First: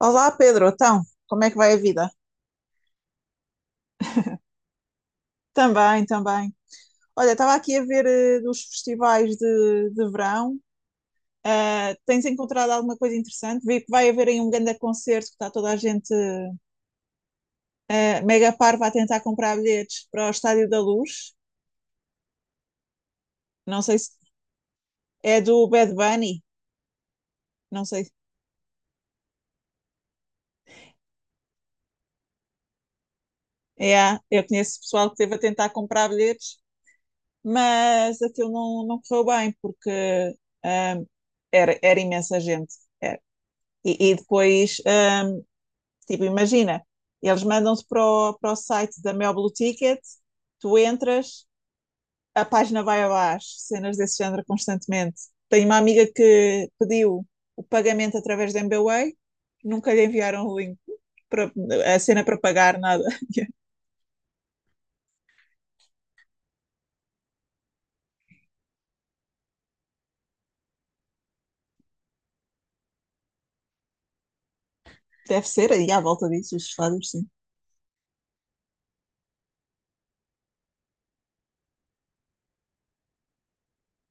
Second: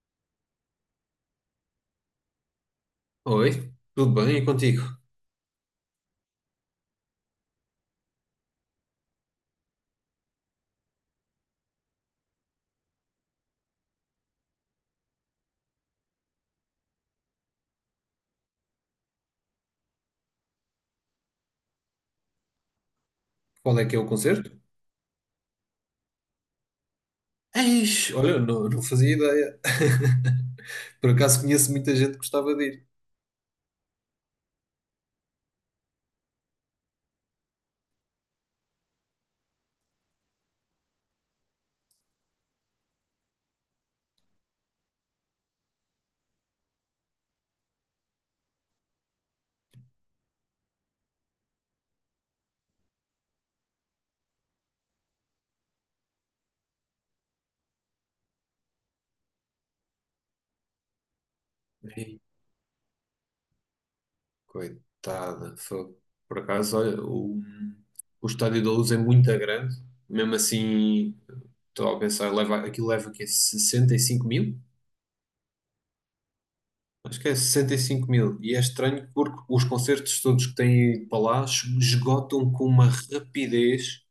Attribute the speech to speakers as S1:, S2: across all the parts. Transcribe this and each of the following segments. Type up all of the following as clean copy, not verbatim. S1: Olá, Pedro. Então, como é que vai a vida?
S2: Oi, tudo bem? E contigo?
S1: Também, também. Olha, estava aqui a ver dos festivais de verão. Tens encontrado alguma coisa interessante? Vi que vai haver aí um grande concerto que está toda a gente mega parva a tentar comprar bilhetes para o Estádio da Luz.
S2: Qual
S1: Não
S2: é que
S1: sei
S2: é o
S1: se
S2: concerto?
S1: é do Bad Bunny. Não sei.
S2: Eis, olha, não, não fazia ideia. Por acaso conheço muita gente que gostava de ir.
S1: É, eu conheço pessoal que esteve a tentar comprar bilhetes, mas aquilo não correu bem porque ah, era imensa gente. Era. E depois, tipo, imagina, eles mandam-se para para o site da Mel Blue Ticket, tu entras, a página vai abaixo, cenas desse género constantemente. Tenho uma amiga que pediu o pagamento através da MBWay, nunca lhe enviaram o link, para, a
S2: Ei,
S1: cena para pagar, nada.
S2: coitada, fogo. Por acaso, olha, o Estádio da Luz é muito grande. Mesmo assim, estou a pensar, leva, aquilo leva o quê? 65 mil?
S1: Deve ser aí à volta disso, os fados,
S2: Acho
S1: sim.
S2: que é 65 mil. E é estranho porque os concertos todos que têm ido para lá esgotam com uma rapidez.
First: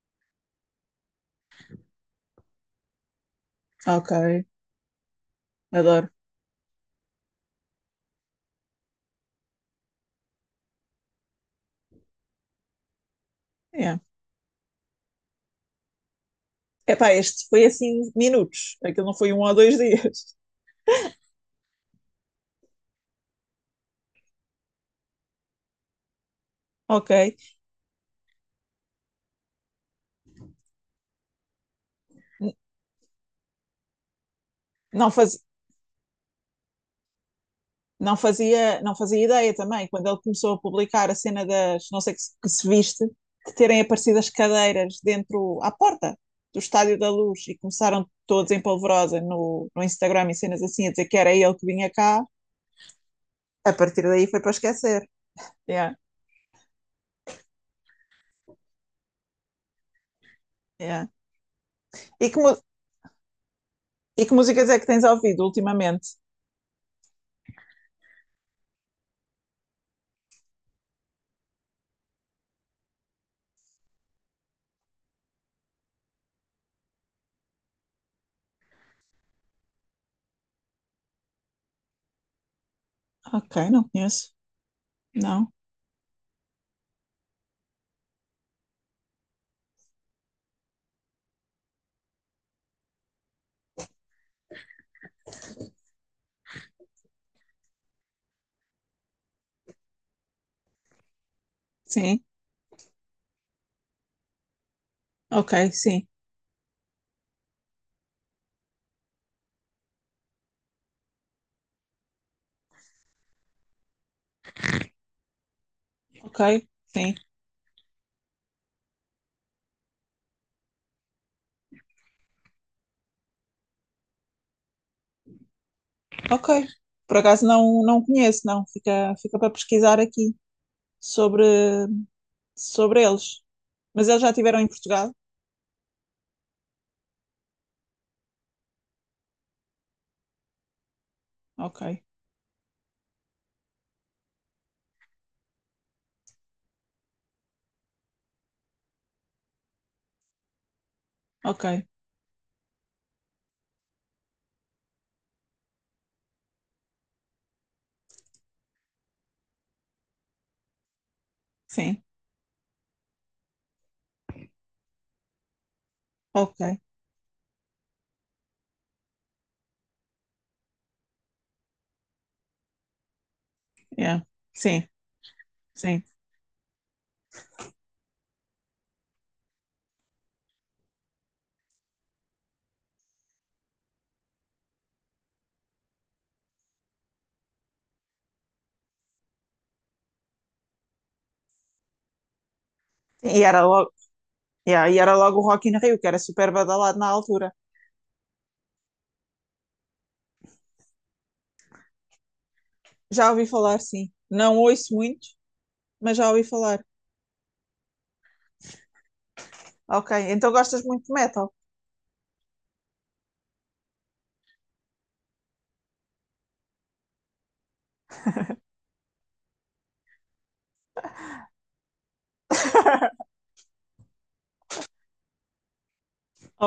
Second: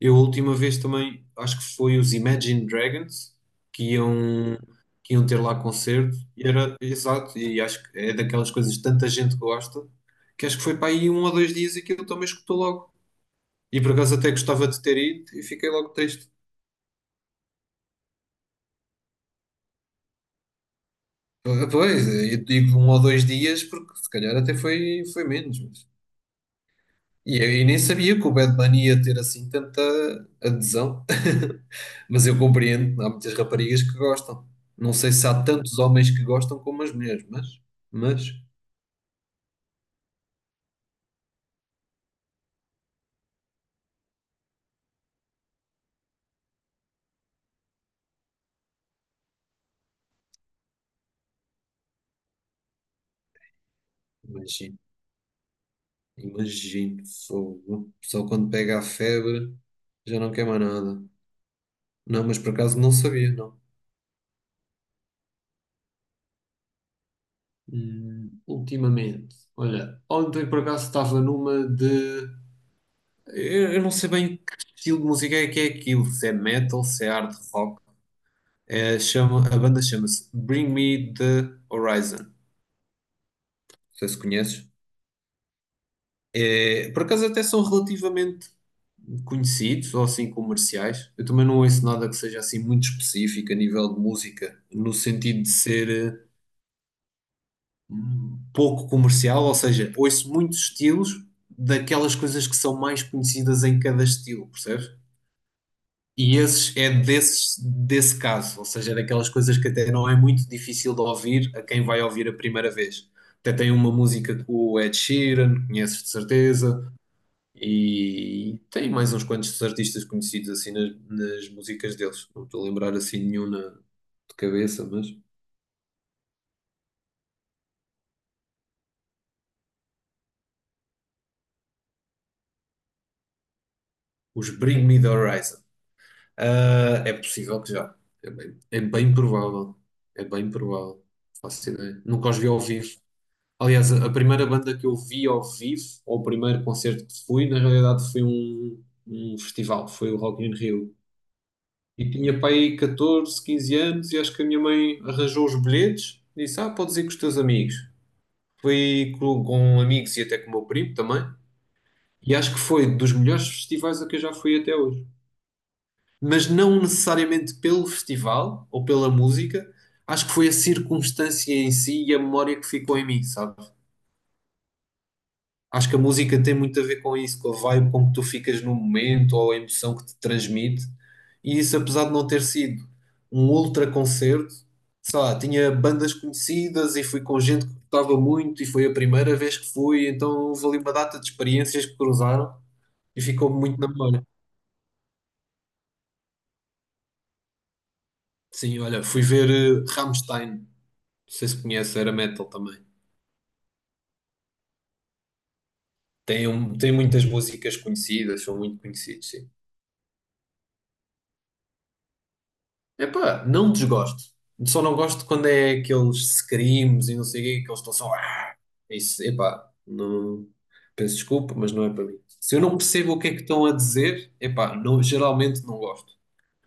S2: Eu a última vez também, acho que foi os Imagine Dragons que
S1: Ok,
S2: iam, que iam ter lá
S1: adoro.
S2: concerto e era exato, e acho que é daquelas coisas que tanta gente gosta, que acho que foi para aí um ou dois dias e que eu também escutou logo. E por
S1: É.
S2: acaso até gostava de ter ido e fiquei logo triste.
S1: Epá, este foi assim minutos, aquilo não foi um ou dois dias.
S2: Ah, pois, eu digo um ou dois dias porque se calhar até foi menos.
S1: Ok.
S2: E eu nem sabia que o Bad Bunny ia ter assim tanta adesão, mas eu compreendo, há muitas raparigas que gostam. Não sei
S1: Não
S2: se há
S1: faz...
S2: tantos homens que gostam como as mulheres, mas, mas,
S1: não fazia ideia também, quando ele começou a publicar a cena das, não sei que se viste, de terem aparecido as cadeiras dentro, à porta do Estádio da Luz e começaram todos em polvorosa no Instagram e cenas assim a dizer que era ele que vinha cá, a partir daí foi para
S2: imagino,
S1: esquecer. Yeah,
S2: imagino, fogo. Só quando pega a febre já não quer mais nada.
S1: yeah.
S2: Não,
S1: E,
S2: mas
S1: que,
S2: por acaso não sabia, não.
S1: e que músicas é que tens ouvido ultimamente?
S2: Ultimamente, olha, ontem por acaso estava numa de. Eu não sei bem que estilo de música é que é aquilo, se é metal, se é hard rock. A banda chama-se Bring Me the Horizon. Não
S1: Ok, não
S2: sei se
S1: conheço.
S2: conheces.
S1: Não.
S2: É, por acaso até são relativamente conhecidos ou assim comerciais. Eu também não ouço nada que seja assim muito específico a nível de música, no sentido de ser pouco comercial, ou seja, ouço muitos estilos daquelas
S1: Sim.
S2: coisas que são mais conhecidas em cada estilo, percebes?
S1: Ok, sim.
S2: E esses é desses, desse caso, ou seja, é daquelas coisas que até não é muito difícil de ouvir a quem vai ouvir a primeira vez. Até tem uma música com o Ed Sheeran, conheces de
S1: Ok,
S2: certeza,
S1: sim.
S2: e tem mais uns quantos artistas conhecidos assim nas músicas deles. Não estou a lembrar assim nenhum de cabeça, mas
S1: Ok. Por acaso não conheço, não. Fica, fica para pesquisar aqui sobre. Sobre eles. Mas eles já
S2: os
S1: estiveram em
S2: Bring Me the
S1: Portugal?
S2: Horizon. Ah, é possível que já. É bem provável. É bem provável. Faço
S1: Ok,
S2: ideia. Nunca os vi ao vivo. Aliás, a primeira banda que eu vi ao vivo, ou o primeiro concerto que fui, na realidade foi um festival, foi o Rock in Rio.
S1: ok,
S2: E tinha pai 14, 15 anos e acho que a minha mãe arranjou os bilhetes e disse, ah, podes ir com os teus amigos. Fui com amigos e até com o meu primo também.
S1: sim,
S2: E acho que foi dos melhores festivais a que eu já fui até hoje. Mas
S1: ok,
S2: não necessariamente pelo festival ou pela música, acho que foi a circunstância em si e a memória que ficou em mim, sabe?
S1: yeah. Sim,
S2: Acho que a
S1: sim.
S2: música tem muito a ver com isso, com a vibe com que tu ficas no momento ou a emoção que te transmite. E isso, apesar de não ter sido um ultra concerto, sei lá, tinha bandas conhecidas e fui com gente que gostava muito e foi a primeira vez que fui, então houve ali uma data de experiências que cruzaram e
S1: E
S2: ficou
S1: era
S2: muito na
S1: logo,
S2: memória.
S1: yeah, e era logo o Rock in Rio, que era super badalado na altura.
S2: Sim, olha, fui ver Rammstein, não sei se conhece, era metal também.
S1: Já ouvi falar, sim. Não ouço muito, mas já ouvi
S2: Tem, um,
S1: falar.
S2: tem muitas músicas conhecidas, são muito conhecidos, sim.
S1: Ok, então gostas muito de metal?
S2: Epá, não desgosto. Só não gosto quando é aqueles screams e não sei o quê, que eles estão só. "Ah!" Isso, epá, não. Peço desculpa, mas não é para mim. Se eu não percebo o que é que estão a dizer, epá, não, geralmente não gosto.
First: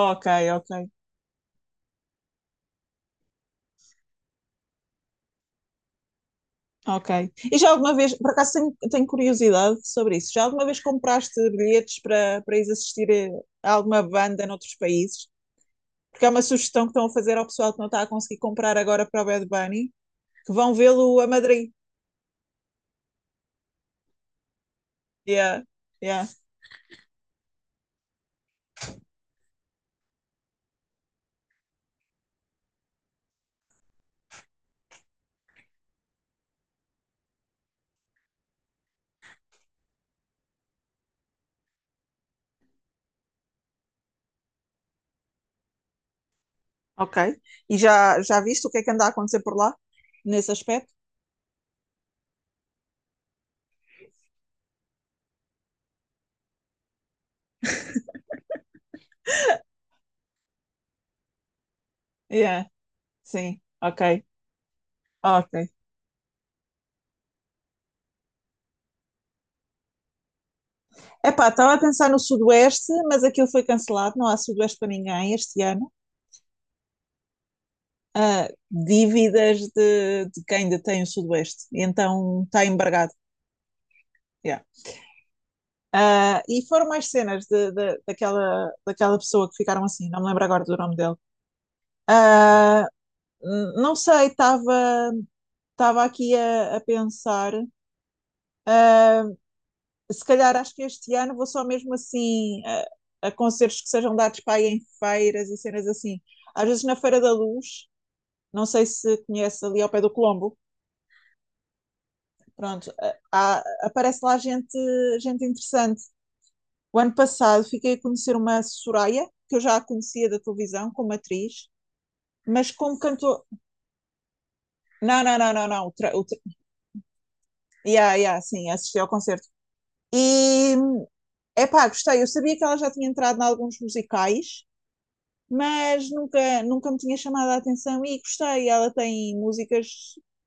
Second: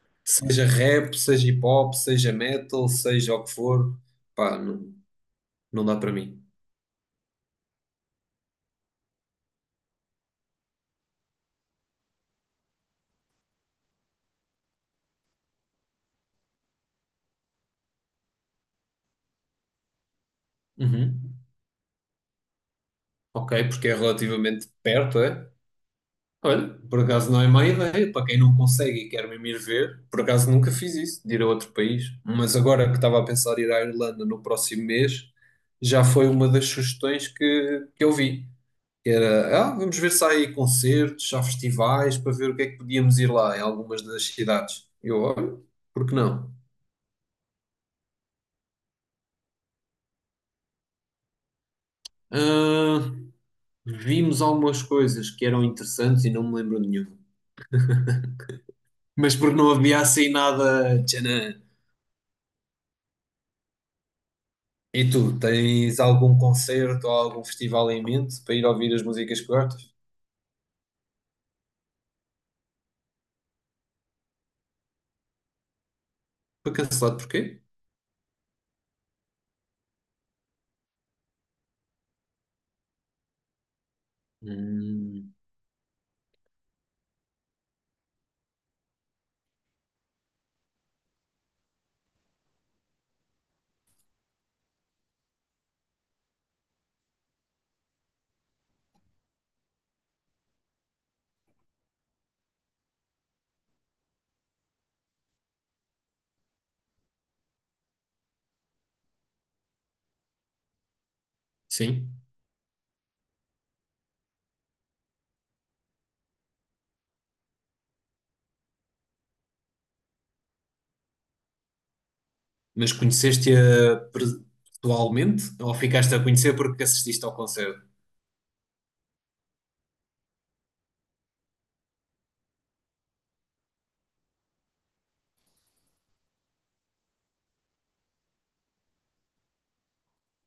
S1: Ok,
S2: Seja
S1: ok,
S2: rap, seja hip hop, seja metal, seja o que for, pá, não, não dá para mim.
S1: ok. E já alguma vez, por acaso tenho, tenho curiosidade sobre isso, já alguma vez compraste bilhetes para ir assistir a alguma banda noutros países? Porque é uma sugestão que estão a fazer ao pessoal que não está a conseguir comprar agora para o Bad Bunny, que vão vê-lo a
S2: Uhum.
S1: Madrid.
S2: Ok, porque é relativamente perto, é?
S1: Yeah, yeah.
S2: Olha, por acaso não é má ideia, para quem não consegue e quer mesmo ir ver, por acaso nunca fiz isso, de ir a outro país, mas agora que estava a pensar ir à Irlanda no próximo mês, já foi uma das sugestões que eu vi, que era, ah, vamos ver se há aí concertos, se há festivais, para ver o que é que podíamos ir lá em algumas das cidades. Eu, olha, por que não?
S1: Ok. E já, já viste o que é que anda a acontecer por lá? Nesse aspecto?
S2: Ah, vimos algumas coisas que eram interessantes e não me lembro de nenhuma. Mas porque não havia assim nada, tchanã.
S1: Yeah, sim, ok.
S2: E tu,
S1: Ok.
S2: tens algum concerto ou algum festival em mente para ir ouvir as músicas que gostas?
S1: Epá, estava a pensar no Sudoeste, mas aquilo foi cancelado, não há Sudoeste para ninguém este ano.
S2: Foi cancelado porquê?
S1: Ah, dívidas de quem detém o Sudoeste, e então está embargado. Yeah.
S2: Hum,
S1: Ah, e foram mais cenas daquela pessoa que ficaram assim, não me lembro agora do nome dele. Ah, não sei, estava aqui a pensar. Se calhar acho que este ano vou só mesmo assim a concertos que sejam dados para aí em feiras e cenas assim. Às vezes na Feira da Luz, não sei se conhece ali ao pé do Colombo,
S2: sim.
S1: pronto, aparece lá gente, gente interessante. O ano passado fiquei a conhecer uma Soraya, que eu já a conhecia da televisão como atriz, mas
S2: Mas
S1: como cantor.
S2: conheceste-a
S1: Não, não,
S2: pessoalmente
S1: não, não,
S2: ou
S1: não.
S2: ficaste a conhecer porque assististe ao concerto?
S1: Yeah, yeah, sim, assisti ao concerto. E epá, gostei. Eu sabia que ela já tinha entrado em alguns musicais, mas nunca me tinha chamado a atenção e gostei. Ela tem músicas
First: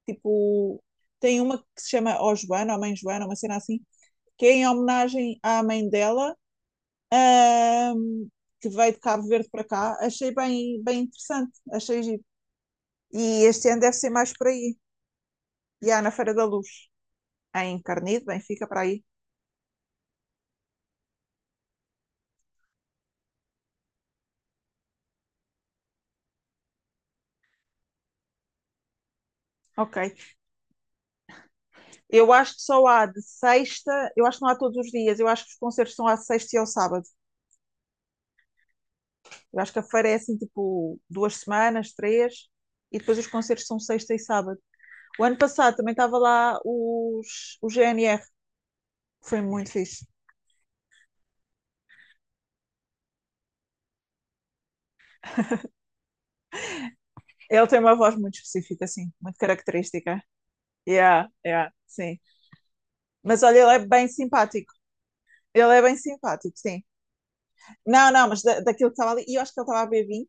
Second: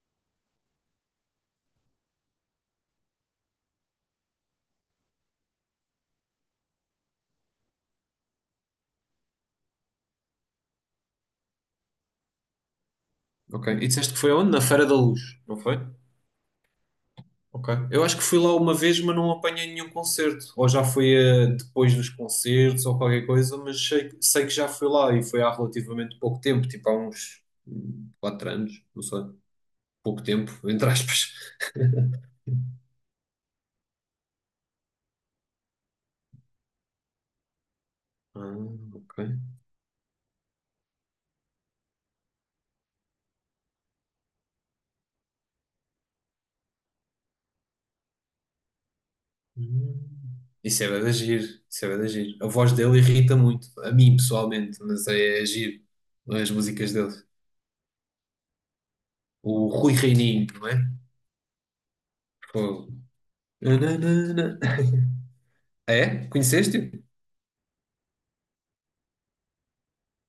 S1: tipo. Tem uma que se chama Ó Joana, ou Mãe Joana, uma cena assim, que é em homenagem à mãe dela, ahm, que veio de Cabo Verde para cá. Achei bem, bem interessante, achei giro. E
S2: Ok.
S1: este
S2: E
S1: ano deve ser
S2: disseste que foi
S1: mais por
S2: onde? Na
S1: aí.
S2: Feira da Luz, não foi?
S1: E há na Feira da Luz,
S2: Ok.
S1: em
S2: Eu acho que
S1: Carnido,
S2: fui lá
S1: Benfica,
S2: uma
S1: para
S2: vez,
S1: aí.
S2: mas não apanhei nenhum concerto. Ou já foi depois dos concertos ou qualquer coisa, mas sei, sei que já fui lá e foi há relativamente pouco tempo, tipo há uns 4 anos, não sei.
S1: Ok.
S2: Pouco tempo, entre aspas.
S1: Eu acho que só há de sexta, eu acho que não há todos os dias, eu acho que os concertos são à sexta e ao sábado.
S2: Ah, ok.
S1: Eu acho que a feira é assim, tipo, duas semanas, três, e depois os concertos são sexta e sábado. O ano passado também estava lá o GNR, foi muito fixe.
S2: Hum. Isso é bué de agir, isso é bué de agir. A voz dele irrita muito, a mim pessoalmente, mas é agir as músicas dele.
S1: Ele tem uma voz muito específica, assim, muito
S2: O Rui
S1: característica.
S2: Reininho, não é?
S1: Yeah, yeah, sim.
S2: Fogo.
S1: Mas olha, ele é bem
S2: Nananana.
S1: simpático. Ele é bem
S2: É?
S1: simpático, sim.
S2: Conheceste-o?
S1: Não, não, mas daquilo que estava ali, e eu acho que ele estava a beber vinho,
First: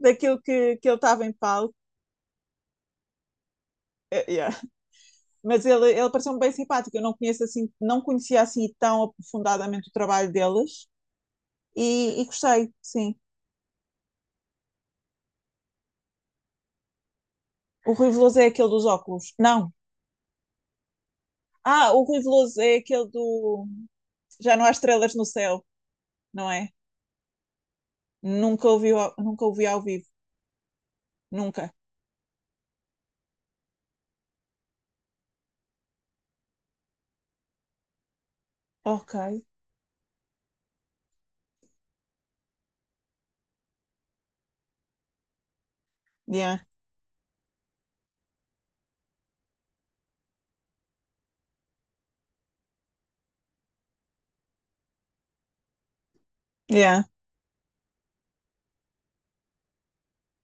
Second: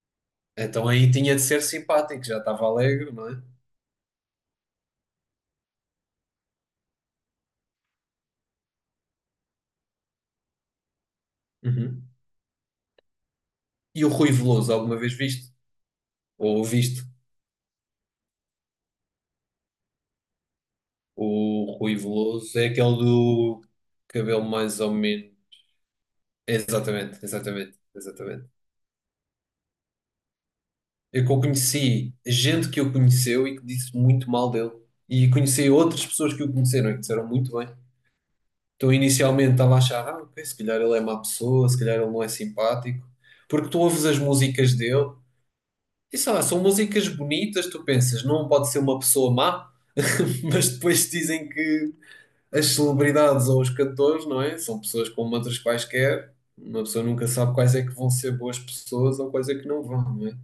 S1: daquilo que
S2: Então
S1: ele
S2: aí
S1: estava em
S2: tinha de ser
S1: palco,
S2: simpático, já estava alegre, não é?
S1: yeah. Mas ele pareceu-me bem simpático. Eu não conheço assim, não conhecia assim tão aprofundadamente o trabalho deles
S2: Uhum.
S1: e gostei, sim.
S2: E o Rui Veloso, alguma vez viste? Ou ouviste?
S1: O Rui Veloso é aquele dos óculos. Não.
S2: O
S1: Ah,
S2: Rui
S1: o Rui
S2: Veloso
S1: Veloso
S2: é
S1: é
S2: aquele
S1: aquele
S2: do
S1: do
S2: cabelo
S1: Já não há
S2: mais ou
S1: estrelas no
S2: menos.
S1: céu, não é?
S2: Exatamente, exatamente, exatamente.
S1: Nunca ouvi ao vivo,
S2: Eu
S1: nunca.
S2: conheci gente que o conheceu e que disse muito mal dele. E conheci outras pessoas que o conheceram e que disseram muito bem. Então,
S1: Ok.
S2: inicialmente estava a achar, ah, ok, se calhar ele é má pessoa, se calhar ele não é simpático. Porque tu ouves as músicas dele e sei lá,
S1: Yeah,
S2: são músicas bonitas, tu pensas, não pode ser uma pessoa má, mas depois dizem que as celebridades ou os cantores, não é? São pessoas como outras quaisquer. Uma pessoa
S1: yeah.
S2: nunca sabe quais é que vão ser boas pessoas ou quais é que não vão, não é?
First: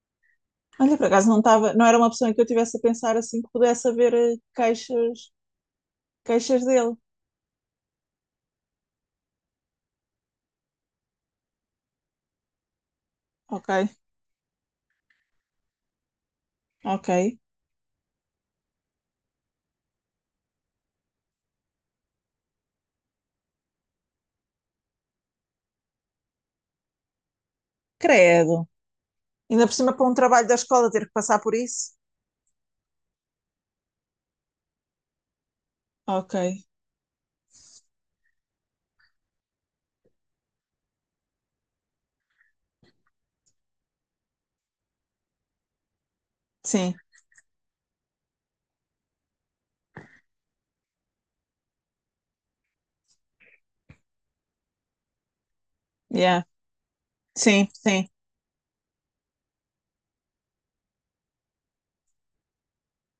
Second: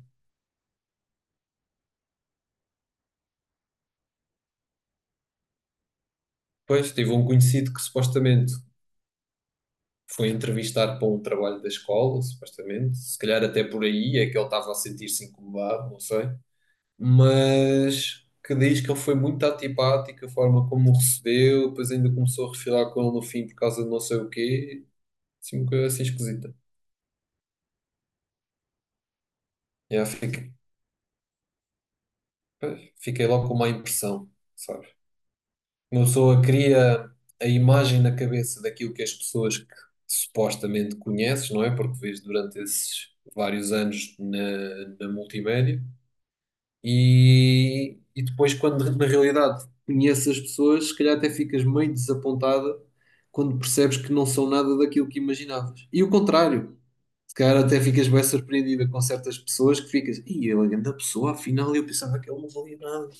S1: Olha, por acaso não estava, não era uma opção em que eu tivesse a pensar assim que pudesse haver queixas, queixas
S2: Pois,
S1: dele.
S2: tive um conhecido que supostamente foi entrevistar para um trabalho da escola, supostamente. Se calhar até
S1: Ok,
S2: por aí é que ele estava a sentir-se incomodado, não sei.
S1: ok.
S2: Mas que diz que ele foi muito antipático, a forma como o recebeu, depois ainda começou a refilar com ele no fim por causa de não sei o quê. Assim, uma coisa assim esquisita.
S1: Credo. Ainda por cima
S2: Já
S1: para um trabalho
S2: fiquei,
S1: da escola ter que passar por isso.
S2: Fiquei logo com má impressão, sabe? Uma
S1: Ok,
S2: pessoa cria a imagem na cabeça daquilo que as pessoas que supostamente conheces, não é? Porque vês durante esses vários anos na multimédia.
S1: sim,
S2: E depois, quando na realidade conheces as pessoas, se calhar até ficas meio desapontada quando percebes que não são nada daquilo que imaginavas. E o
S1: yeah,
S2: contrário, se calhar
S1: sim,
S2: até
S1: sim,
S2: ficas bem surpreendida com certas pessoas que ficas, e ele é grande pessoa, afinal eu pensava que ele não valia nada.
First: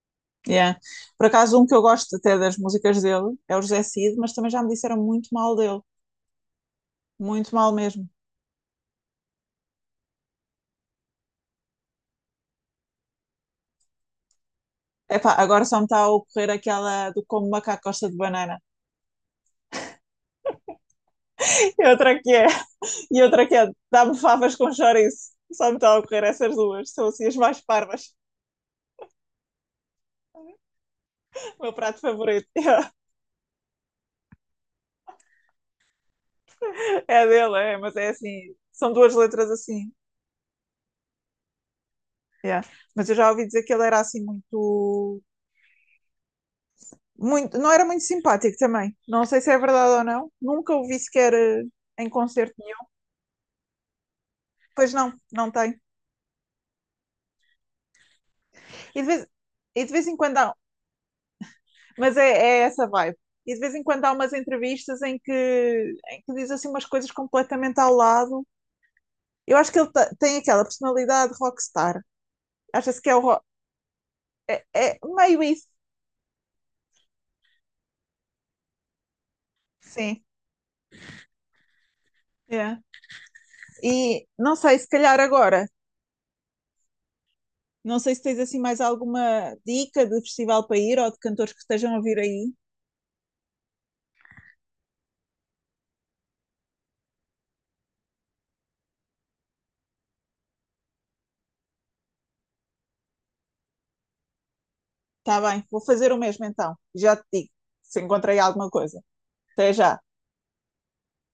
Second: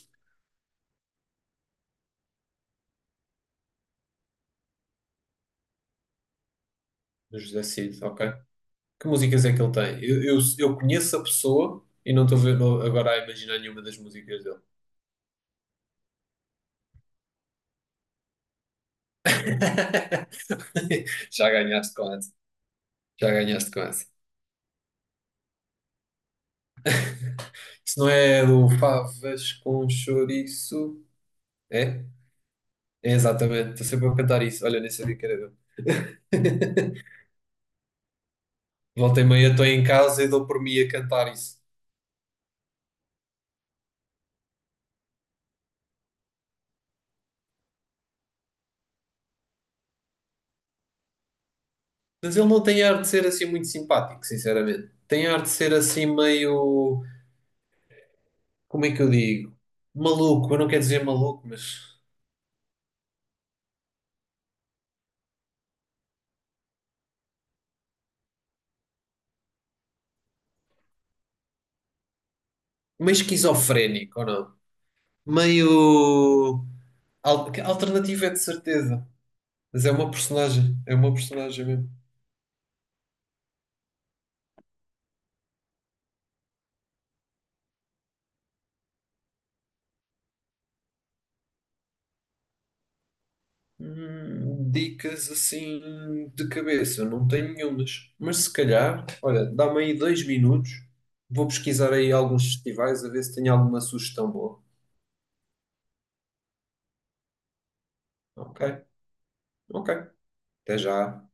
S1: yeah. Por acaso, um que eu gosto até das músicas dele é o José Cid, mas também já me disseram muito mal dele,
S2: Do
S1: muito
S2: José
S1: mal
S2: Cid,
S1: mesmo.
S2: ok. Que músicas é que ele tem? Eu conheço a pessoa e não estou agora a imaginar nenhuma das músicas dele.
S1: Epá, agora só me está a ocorrer aquela do como macaco gosta de banana.
S2: Já
S1: E
S2: ganhaste com
S1: outra que
S2: essa.
S1: é, e
S2: Já
S1: outra que é,
S2: ganhaste com essa.
S1: dá-me favas com chouriço. Só me está a ocorrer essas duas, são assim as mais
S2: Se não
S1: parvas.
S2: é do Favas com chouriço.
S1: O meu prato
S2: É?
S1: favorito.
S2: É exatamente, estou sempre a cantar isso. Olha, nem sabia que era dele.
S1: É dele, é, mas é assim, são duas
S2: Volta e meia
S1: letras
S2: estou em
S1: assim.
S2: casa e dou por mim a cantar isso.
S1: Yeah. Mas eu já ouvi dizer que ele era assim muito. Muito, não era muito simpático também. Não sei se é verdade ou não. Nunca o vi sequer em
S2: Mas ele
S1: concerto
S2: não tem
S1: nenhum.
S2: ar de ser assim muito simpático, sinceramente.
S1: Pois não,
S2: Tem ar
S1: não
S2: de ser
S1: tem.
S2: assim meio. Como é
S1: E
S2: que
S1: de
S2: eu
S1: vez,
S2: digo?
S1: e de vez em quando há,
S2: Maluco, eu não quero dizer maluco, mas.
S1: mas é essa vibe. E de vez em quando há umas entrevistas em que diz assim umas coisas completamente ao lado. Eu acho que tem aquela personalidade rockstar. Acha-se que
S2: Meio
S1: é o rock.
S2: esquizofrénico, ou não?
S1: É meio isso,
S2: Meio. Alternativo é de certeza. Mas
S1: sim.
S2: é uma personagem mesmo.
S1: Yeah. E não sei, se calhar agora, não sei se tens assim mais alguma dica de festival para ir ou de cantores que estejam a vir aí.
S2: Dicas assim de cabeça, não tenho nenhumas. Mas se calhar, olha, dá-me aí 2 minutos, vou pesquisar aí alguns festivais a ver se tenho alguma sugestão boa.
S1: Está bem, vou fazer o mesmo então. Já te digo se encontrei
S2: Ok,
S1: alguma coisa. Até
S2: ok,
S1: já.
S2: até já.